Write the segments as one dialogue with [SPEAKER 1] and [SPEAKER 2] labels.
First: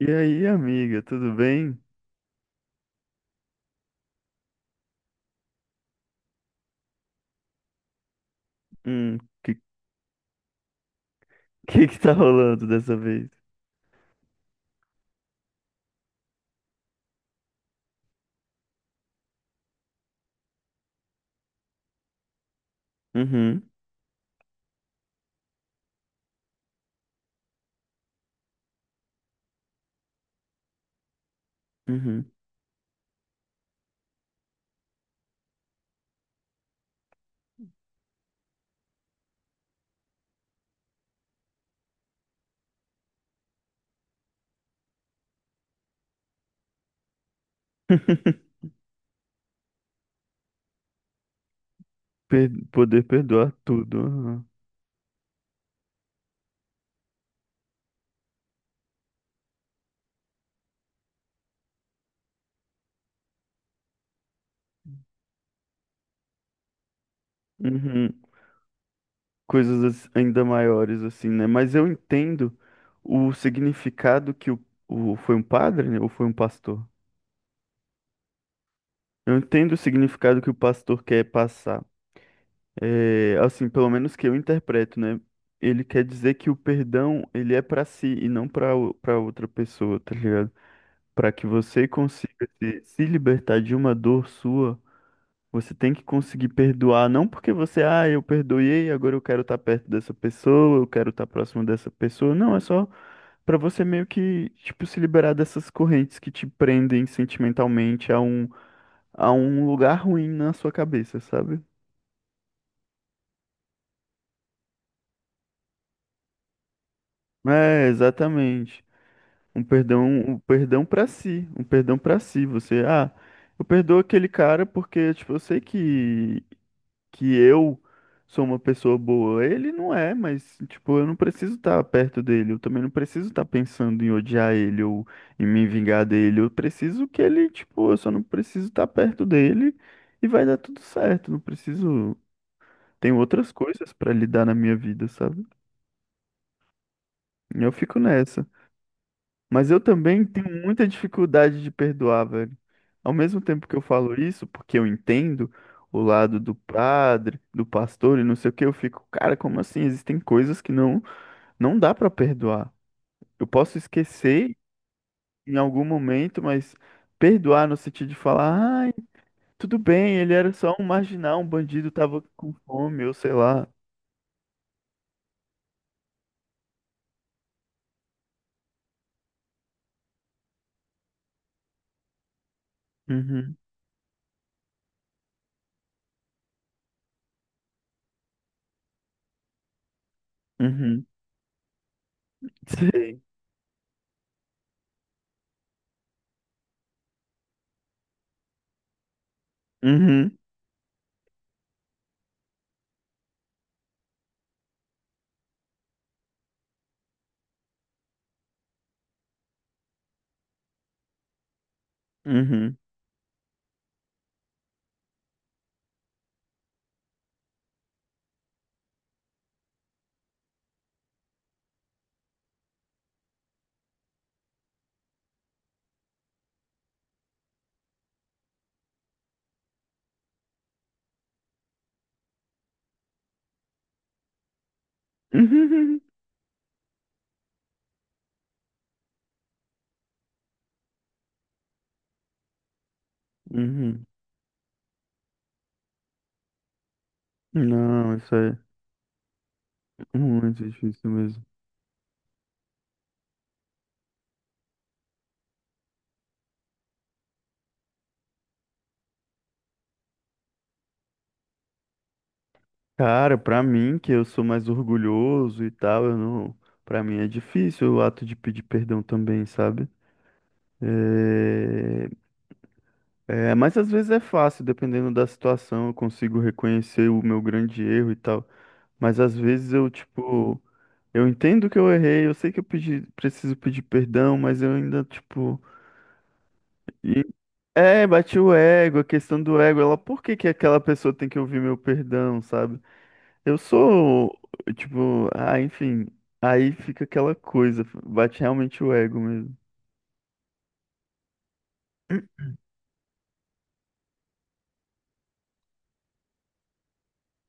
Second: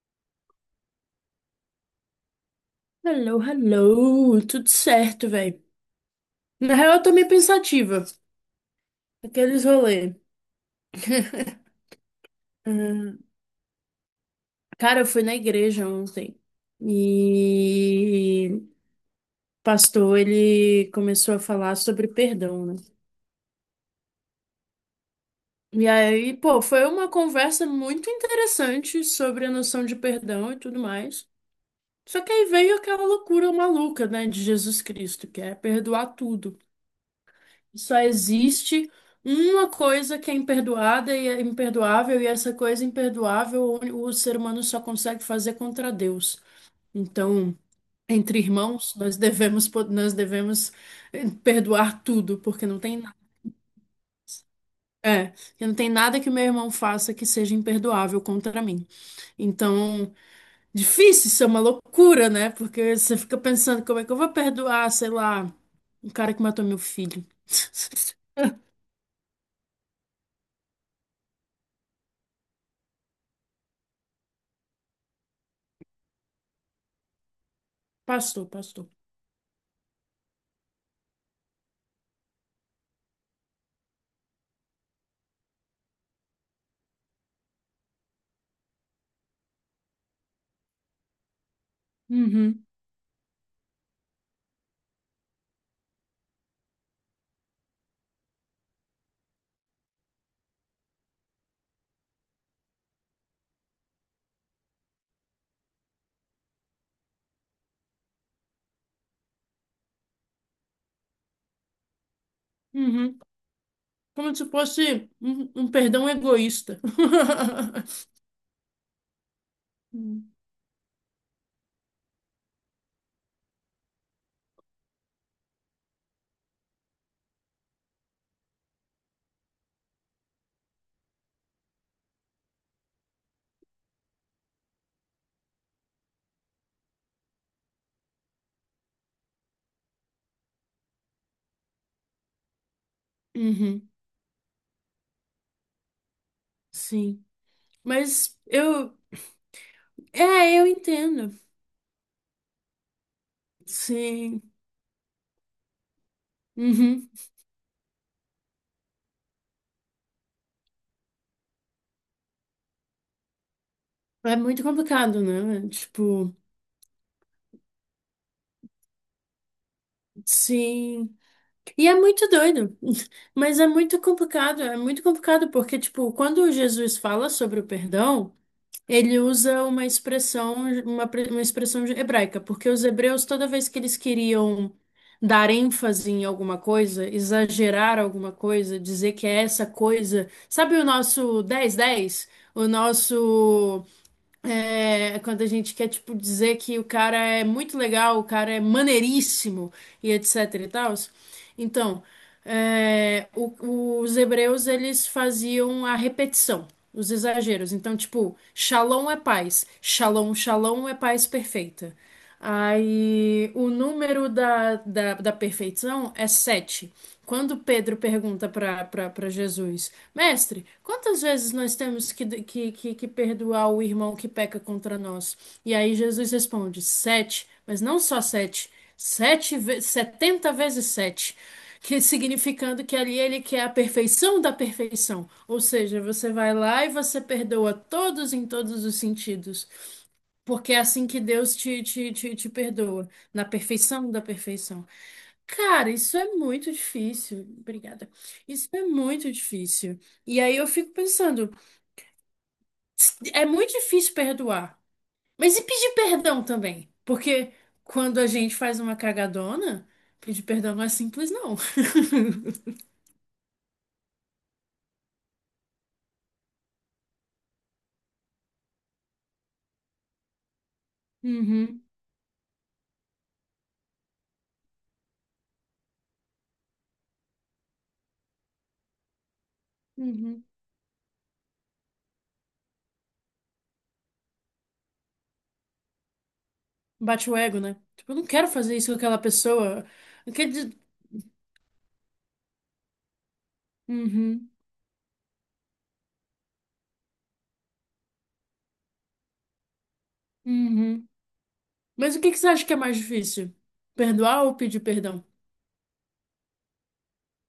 [SPEAKER 1] E aí, amiga, tudo bem?
[SPEAKER 2] Hello, hello, tudo certo, velho. Na real, eu tô meio pensativa.
[SPEAKER 1] Hum, que,
[SPEAKER 2] Aqueles rolê.
[SPEAKER 1] que tá rolando dessa
[SPEAKER 2] Hum.
[SPEAKER 1] vez?
[SPEAKER 2] Cara, eu fui na igreja ontem e o pastor, ele começou a falar sobre perdão, né?
[SPEAKER 1] Uhum,
[SPEAKER 2] E aí, pô, foi uma conversa muito interessante sobre a noção de perdão e tudo mais. Só
[SPEAKER 1] uhum.
[SPEAKER 2] que aí veio aquela loucura maluca, né, de Jesus Cristo, que é perdoar tudo. Só existe uma coisa que é imperdoada e é imperdoável, e essa coisa imperdoável o ser humano só consegue fazer contra Deus. Então, entre irmãos, nós devemos perdoar tudo, porque não tem
[SPEAKER 1] Poder
[SPEAKER 2] nada.
[SPEAKER 1] perdoar tudo. Aham.
[SPEAKER 2] É, porque não tem nada que meu irmão faça que seja imperdoável contra mim. Então, difícil, isso é uma loucura, né? Porque você fica pensando como é que eu vou perdoar, sei lá, um cara que matou meu filho.
[SPEAKER 1] Uhum. Coisas ainda maiores, assim, né? Mas eu entendo o significado que o foi um padre, né? Ou foi um pastor?
[SPEAKER 2] Pastor, pastor.
[SPEAKER 1] Eu entendo o significado que o pastor quer passar. É, assim, pelo menos que eu interpreto, né? Ele quer dizer que o perdão, ele é pra si e não para outra pessoa, tá ligado? Para que você consiga
[SPEAKER 2] Uhum.
[SPEAKER 1] se libertar de uma dor sua, você tem que conseguir perdoar, não porque você, ah, eu perdoei, agora eu quero estar perto dessa pessoa, eu quero estar próximo dessa pessoa. Não, é só para você meio que, tipo, se liberar dessas correntes que te prendem sentimentalmente a um lugar ruim na sua cabeça, sabe?
[SPEAKER 2] Uhum. Como se fosse um perdão egoísta.
[SPEAKER 1] É, exatamente. Um perdão para si, um perdão para si. Você, ah, eu perdoo aquele cara porque, tipo, eu sei que eu sou uma pessoa boa. Ele não é, mas, tipo, eu não preciso estar perto dele. Eu também não preciso estar pensando em odiar ele ou em me vingar dele. Eu preciso que ele, tipo, eu só não preciso estar perto dele e vai dar tudo certo. Não preciso. Tem outras
[SPEAKER 2] Uhum.
[SPEAKER 1] coisas pra lidar na minha vida, sabe?
[SPEAKER 2] Sim.
[SPEAKER 1] Eu fico
[SPEAKER 2] Mas
[SPEAKER 1] nessa.
[SPEAKER 2] eu.
[SPEAKER 1] Mas eu também
[SPEAKER 2] É,
[SPEAKER 1] tenho
[SPEAKER 2] eu
[SPEAKER 1] muita
[SPEAKER 2] entendo.
[SPEAKER 1] dificuldade de perdoar, velho. Ao mesmo tempo que eu falo
[SPEAKER 2] Sim.
[SPEAKER 1] isso, porque eu entendo o lado do
[SPEAKER 2] Uhum.
[SPEAKER 1] padre, do pastor e não sei o que, eu fico, cara, como assim? Existem coisas que não dá pra perdoar. Eu posso
[SPEAKER 2] É
[SPEAKER 1] esquecer
[SPEAKER 2] muito complicado,
[SPEAKER 1] em
[SPEAKER 2] né?
[SPEAKER 1] algum
[SPEAKER 2] Tipo,
[SPEAKER 1] momento, mas perdoar no sentido de falar, ai, tudo bem, ele era só um
[SPEAKER 2] sim.
[SPEAKER 1] marginal, um
[SPEAKER 2] E
[SPEAKER 1] bandido,
[SPEAKER 2] é
[SPEAKER 1] tava
[SPEAKER 2] muito
[SPEAKER 1] com
[SPEAKER 2] doido.
[SPEAKER 1] fome, ou sei
[SPEAKER 2] Mas
[SPEAKER 1] lá.
[SPEAKER 2] é muito complicado. É muito complicado porque, tipo, quando Jesus fala sobre o perdão, ele usa uma expressão, uma expressão hebraica, porque os hebreus, toda
[SPEAKER 1] Uhum,
[SPEAKER 2] vez que eles queriam dar ênfase em alguma coisa, exagerar alguma coisa, dizer que é essa coisa. Sabe o
[SPEAKER 1] uhum,
[SPEAKER 2] nosso dez dez? O
[SPEAKER 1] sei.
[SPEAKER 2] nosso. É, quando a gente quer, tipo, dizer que o cara é muito legal, o cara é maneiríssimo e
[SPEAKER 1] Uhum,
[SPEAKER 2] etc e tal. Então, os hebreus, eles faziam a repetição, os exageros. Então, tipo, shalom é paz, shalom, shalom é paz perfeita.
[SPEAKER 1] uhum,
[SPEAKER 2] Aí o número da perfeição é sete. Quando Pedro pergunta para Jesus, Mestre, quantas vezes nós temos que perdoar o irmão que peca contra nós? E aí Jesus responde, sete, mas não só sete, sete, setenta vezes sete. Que significando que ali ele quer a perfeição da perfeição. Ou seja,
[SPEAKER 1] uhum,
[SPEAKER 2] você vai lá e você perdoa todos em todos os sentidos. Porque é assim que Deus te perdoa, na
[SPEAKER 1] uhum.
[SPEAKER 2] perfeição da perfeição. Cara, isso é muito difícil. Obrigada.
[SPEAKER 1] Não, isso aí.
[SPEAKER 2] Isso é muito difícil. E aí
[SPEAKER 1] Muito
[SPEAKER 2] eu fico
[SPEAKER 1] difícil mesmo.
[SPEAKER 2] pensando, é muito difícil perdoar. Mas e pedir perdão também? Porque quando a gente faz uma cagadona, pedir perdão não é simples, não.
[SPEAKER 1] Cara, pra mim, que eu sou mais orgulhoso e tal, eu não. Pra mim é difícil o ato de pedir perdão também, sabe?
[SPEAKER 2] Uhum,
[SPEAKER 1] É... é, mas às vezes é fácil, dependendo da situação, eu consigo reconhecer o meu grande erro e tal. Mas às vezes eu,
[SPEAKER 2] uhum.
[SPEAKER 1] tipo, eu entendo que eu errei, eu sei que eu pedi... preciso pedir perdão, mas eu ainda, tipo. e-
[SPEAKER 2] Bate o ego, né?
[SPEAKER 1] É,
[SPEAKER 2] Tipo, eu não
[SPEAKER 1] bati
[SPEAKER 2] quero
[SPEAKER 1] o
[SPEAKER 2] fazer isso com
[SPEAKER 1] ego, a
[SPEAKER 2] aquela
[SPEAKER 1] questão do ego,
[SPEAKER 2] pessoa.
[SPEAKER 1] ela, por
[SPEAKER 2] Eu
[SPEAKER 1] que que
[SPEAKER 2] quero dizer...
[SPEAKER 1] aquela pessoa tem que ouvir meu perdão, sabe? Eu sou,
[SPEAKER 2] Uhum,
[SPEAKER 1] tipo, ah, enfim, aí fica aquela coisa, bate realmente o ego mesmo.
[SPEAKER 2] uhum. Mas o que que você acha que é mais difícil? Perdoar ou pedir perdão?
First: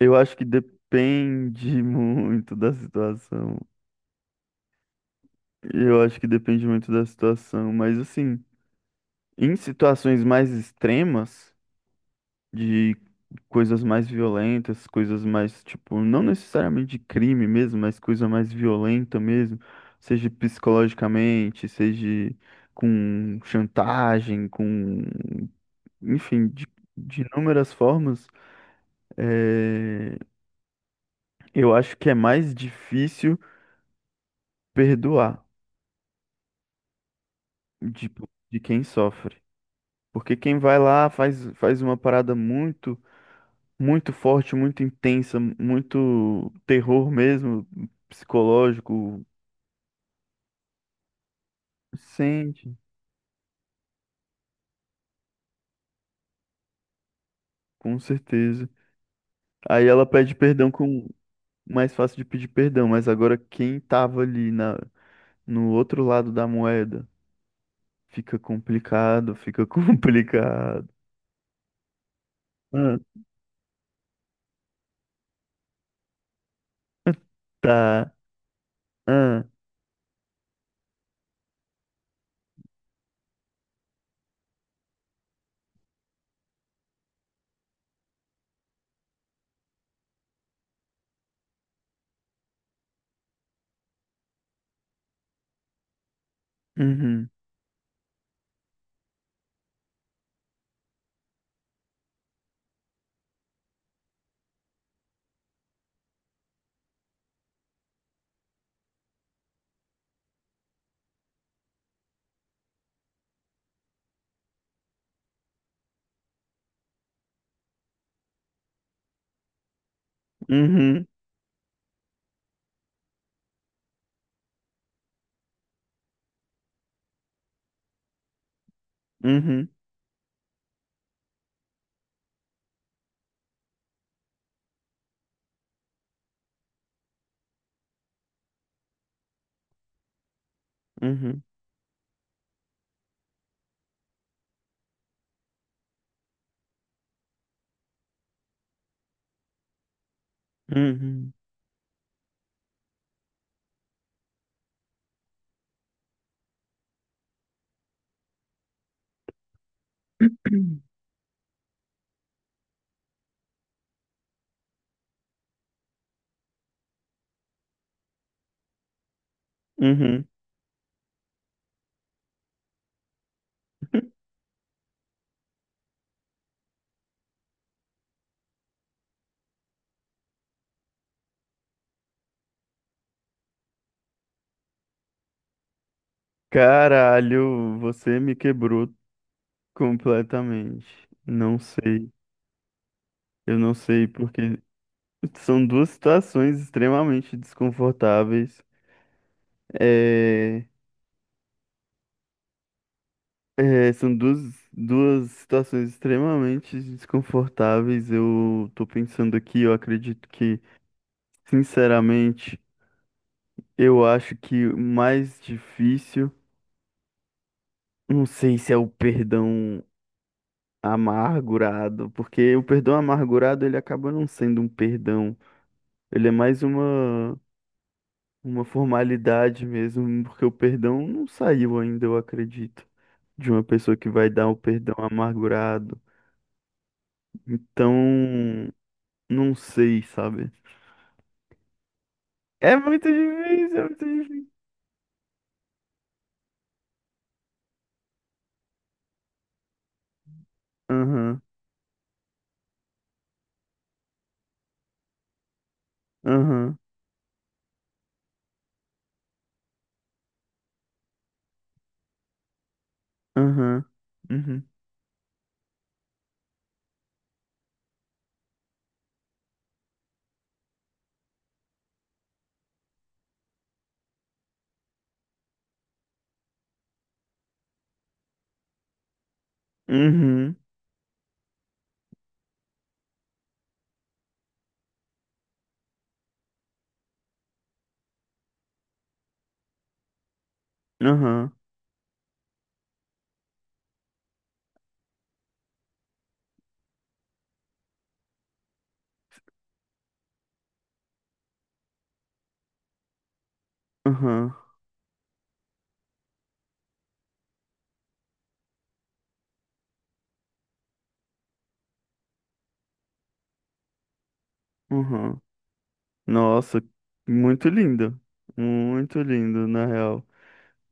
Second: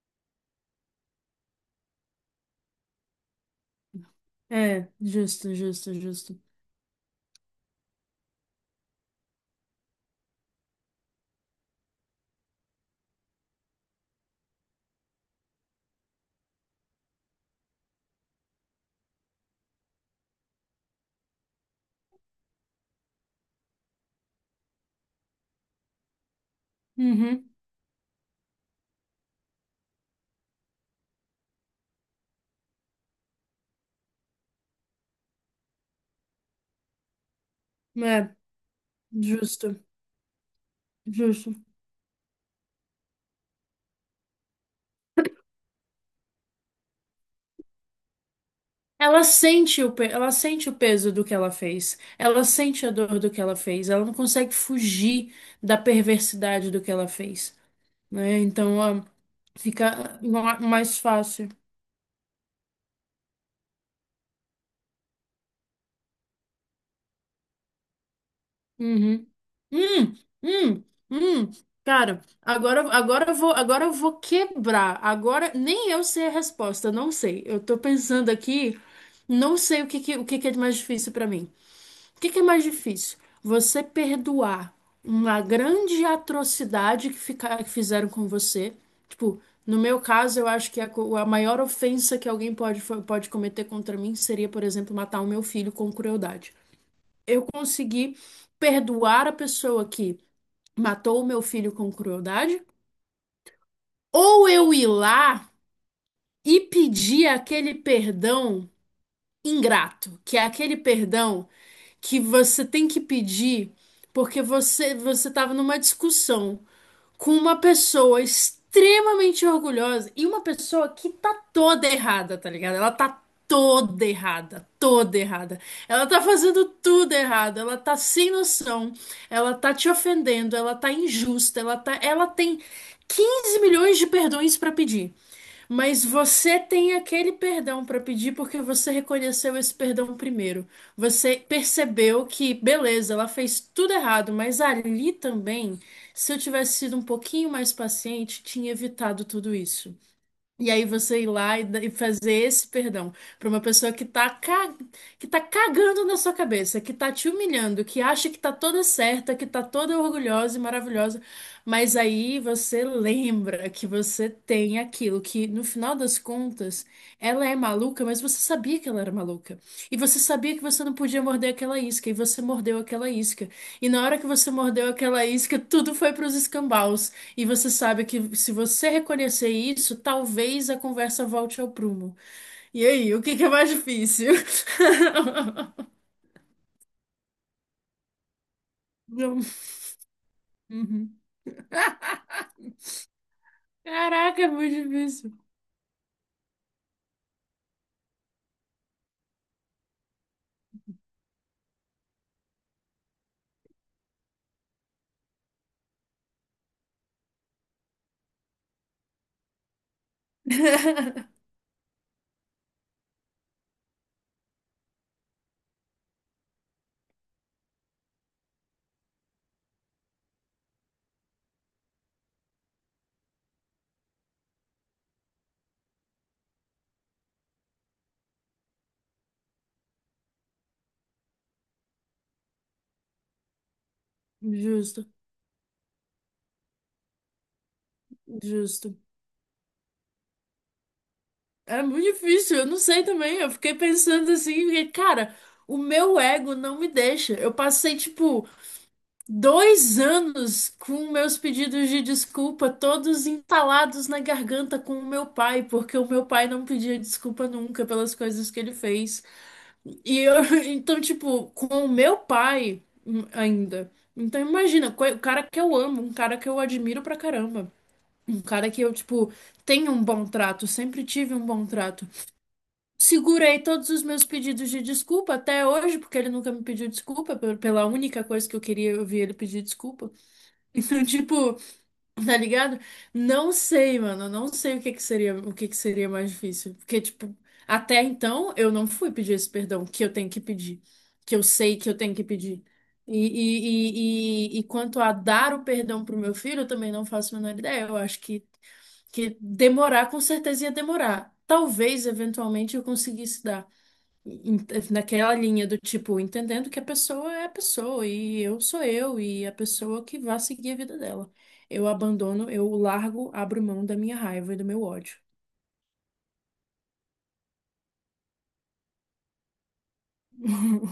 [SPEAKER 1] Eu acho que depende muito da situação.
[SPEAKER 2] É, justo, justo,
[SPEAKER 1] Eu acho que
[SPEAKER 2] justo.
[SPEAKER 1] depende muito da situação, mas assim, em situações mais extremas, de coisas mais violentas, coisas mais, tipo, não necessariamente de crime mesmo, mas coisa mais violenta mesmo, seja psicologicamente, seja com chantagem, com enfim, de
[SPEAKER 2] Uhum.
[SPEAKER 1] inúmeras formas, eh, eu acho que é mais difícil perdoar de,
[SPEAKER 2] É,
[SPEAKER 1] de quem sofre.
[SPEAKER 2] justo,
[SPEAKER 1] Porque quem vai lá
[SPEAKER 2] justo.
[SPEAKER 1] faz uma parada muito, muito forte, muito intensa, muito terror mesmo, psicológico,
[SPEAKER 2] Ela sente o peso do que ela fez. Ela
[SPEAKER 1] sente,
[SPEAKER 2] sente a dor do que ela fez. Ela não consegue fugir da perversidade do que ela fez,
[SPEAKER 1] com
[SPEAKER 2] né?
[SPEAKER 1] certeza.
[SPEAKER 2] Então, ó,
[SPEAKER 1] Aí ela
[SPEAKER 2] fica
[SPEAKER 1] pede perdão
[SPEAKER 2] mais
[SPEAKER 1] com
[SPEAKER 2] fácil.
[SPEAKER 1] mais fácil de pedir perdão, mas agora quem tava ali no outro lado da moeda fica
[SPEAKER 2] Uhum.
[SPEAKER 1] complicado, fica
[SPEAKER 2] Hum, hum,
[SPEAKER 1] complicado.
[SPEAKER 2] hum. Cara,
[SPEAKER 1] Ah,
[SPEAKER 2] agora eu vou quebrar. Agora nem eu sei a resposta, não sei. Eu tô
[SPEAKER 1] tá.
[SPEAKER 2] pensando aqui,
[SPEAKER 1] Ah,
[SPEAKER 2] não sei o que que é mais difícil pra mim. O que que é mais difícil? Você perdoar uma grande atrocidade que fizeram com você. Tipo, no meu caso, eu acho que a maior ofensa que alguém pode cometer contra mim seria, por exemplo, matar o meu filho com crueldade.
[SPEAKER 1] uhum,
[SPEAKER 2] Eu consegui perdoar a pessoa que matou o meu filho com crueldade, ou eu ir lá e pedir aquele perdão ingrato, que é aquele perdão que você tem que pedir porque você estava numa discussão com uma pessoa extremamente orgulhosa e uma pessoa
[SPEAKER 1] uhum,
[SPEAKER 2] que tá toda errada, tá ligado? Ela tá toda errada, toda errada. Ela tá fazendo tudo errado, ela tá sem noção, ela
[SPEAKER 1] uhum,
[SPEAKER 2] tá te ofendendo, ela tá injusta, ela tem 15 milhões de perdões pra pedir. Mas você tem aquele perdão para pedir porque você reconheceu esse perdão primeiro. Você
[SPEAKER 1] uhum,
[SPEAKER 2] percebeu que, beleza, ela fez tudo errado, mas ali também, se eu tivesse sido um pouquinho mais paciente, tinha evitado tudo isso. E aí você ir
[SPEAKER 1] uhum,
[SPEAKER 2] lá e e fazer esse perdão para uma pessoa que tá cagando na sua cabeça, que tá te humilhando, que acha que tá toda certa, que tá toda orgulhosa e maravilhosa, mas aí você lembra que você tem aquilo que, no final das contas, ela é maluca, mas você sabia que ela era maluca. E você
[SPEAKER 1] uhum.
[SPEAKER 2] sabia que você não podia morder aquela isca, e você mordeu aquela isca. E na hora que você mordeu aquela isca, tudo foi para os escambaus. E você sabe que se você reconhecer isso, talvez a conversa volte ao prumo. E aí, o que que é mais difícil?
[SPEAKER 1] Caralho, você me quebrou
[SPEAKER 2] Não.
[SPEAKER 1] completamente.
[SPEAKER 2] Uhum.
[SPEAKER 1] Não sei, eu não sei
[SPEAKER 2] Caraca, é
[SPEAKER 1] porque
[SPEAKER 2] muito difícil.
[SPEAKER 1] são duas situações extremamente desconfortáveis. É, é, são duas, duas situações extremamente desconfortáveis. Eu tô pensando aqui, eu acredito que, sinceramente, eu acho que o mais difícil, não sei se é o perdão amargurado, porque o perdão amargurado ele acaba não sendo um perdão, ele é mais uma formalidade mesmo, porque o perdão não saiu ainda, eu acredito, de uma pessoa que vai dar o perdão
[SPEAKER 2] Justo,
[SPEAKER 1] amargurado. Então,
[SPEAKER 2] justo.
[SPEAKER 1] não sei, sabe?
[SPEAKER 2] É muito difícil, eu
[SPEAKER 1] É
[SPEAKER 2] não sei
[SPEAKER 1] muito
[SPEAKER 2] também. Eu fiquei
[SPEAKER 1] difícil, é muito
[SPEAKER 2] pensando
[SPEAKER 1] difícil.
[SPEAKER 2] assim, porque, cara, o meu ego não me deixa. Eu passei, tipo, 2 anos com meus
[SPEAKER 1] Aham,
[SPEAKER 2] pedidos de desculpa, todos entalados na garganta com o meu pai, porque o meu pai não
[SPEAKER 1] aham,
[SPEAKER 2] pedia desculpa nunca pelas coisas que ele fez. E eu, então, tipo, com o meu pai
[SPEAKER 1] aham,
[SPEAKER 2] ainda. Então,
[SPEAKER 1] uhum,
[SPEAKER 2] imagina, o cara que eu amo, um cara que eu admiro pra caramba, um cara que eu, tipo, tenho um bom trato, sempre tive um bom trato. Segurei todos os meus pedidos de desculpa até hoje, porque ele nunca me pediu desculpa, pela única coisa que eu queria ouvir ele pedir desculpa.
[SPEAKER 1] uhum,
[SPEAKER 2] Então, tipo, tá ligado? Não sei, mano. Não sei o que que seria, o que que seria mais difícil. Porque, tipo, até então eu não fui pedir esse perdão que eu tenho que pedir. Que eu
[SPEAKER 1] aham,
[SPEAKER 2] sei que eu tenho que pedir. E quanto a dar o perdão pro meu filho, eu também não faço a menor ideia. Eu acho que demorar, com certeza ia demorar. Talvez, eventualmente, eu conseguisse dar
[SPEAKER 1] aham,
[SPEAKER 2] em- naquela linha do tipo, entendendo que a pessoa é a pessoa e eu sou eu e a pessoa que vai seguir a vida dela. Eu abandono, eu largo, abro mão da minha raiva e do meu ódio.
[SPEAKER 1] aham. Nossa, muito lindo. Muito lindo, na real.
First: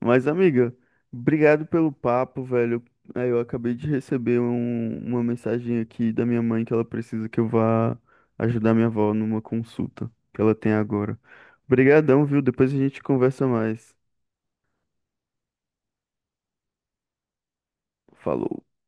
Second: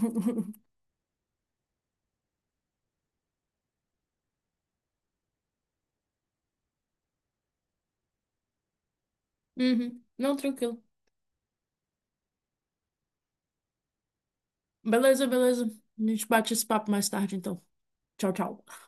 [SPEAKER 1] Mas, amiga, obrigado pelo papo, velho. É, eu acabei de receber uma mensagem aqui da minha mãe que ela precisa que eu vá ajudar minha avó numa
[SPEAKER 2] Uhum.
[SPEAKER 1] consulta
[SPEAKER 2] Não,
[SPEAKER 1] que ela tem
[SPEAKER 2] tranquilo.
[SPEAKER 1] agora. Obrigadão, viu? Depois a gente conversa mais.
[SPEAKER 2] Beleza, beleza. A gente bate esse papo mais tarde, então. Tchau,
[SPEAKER 1] Falou.
[SPEAKER 2] tchau.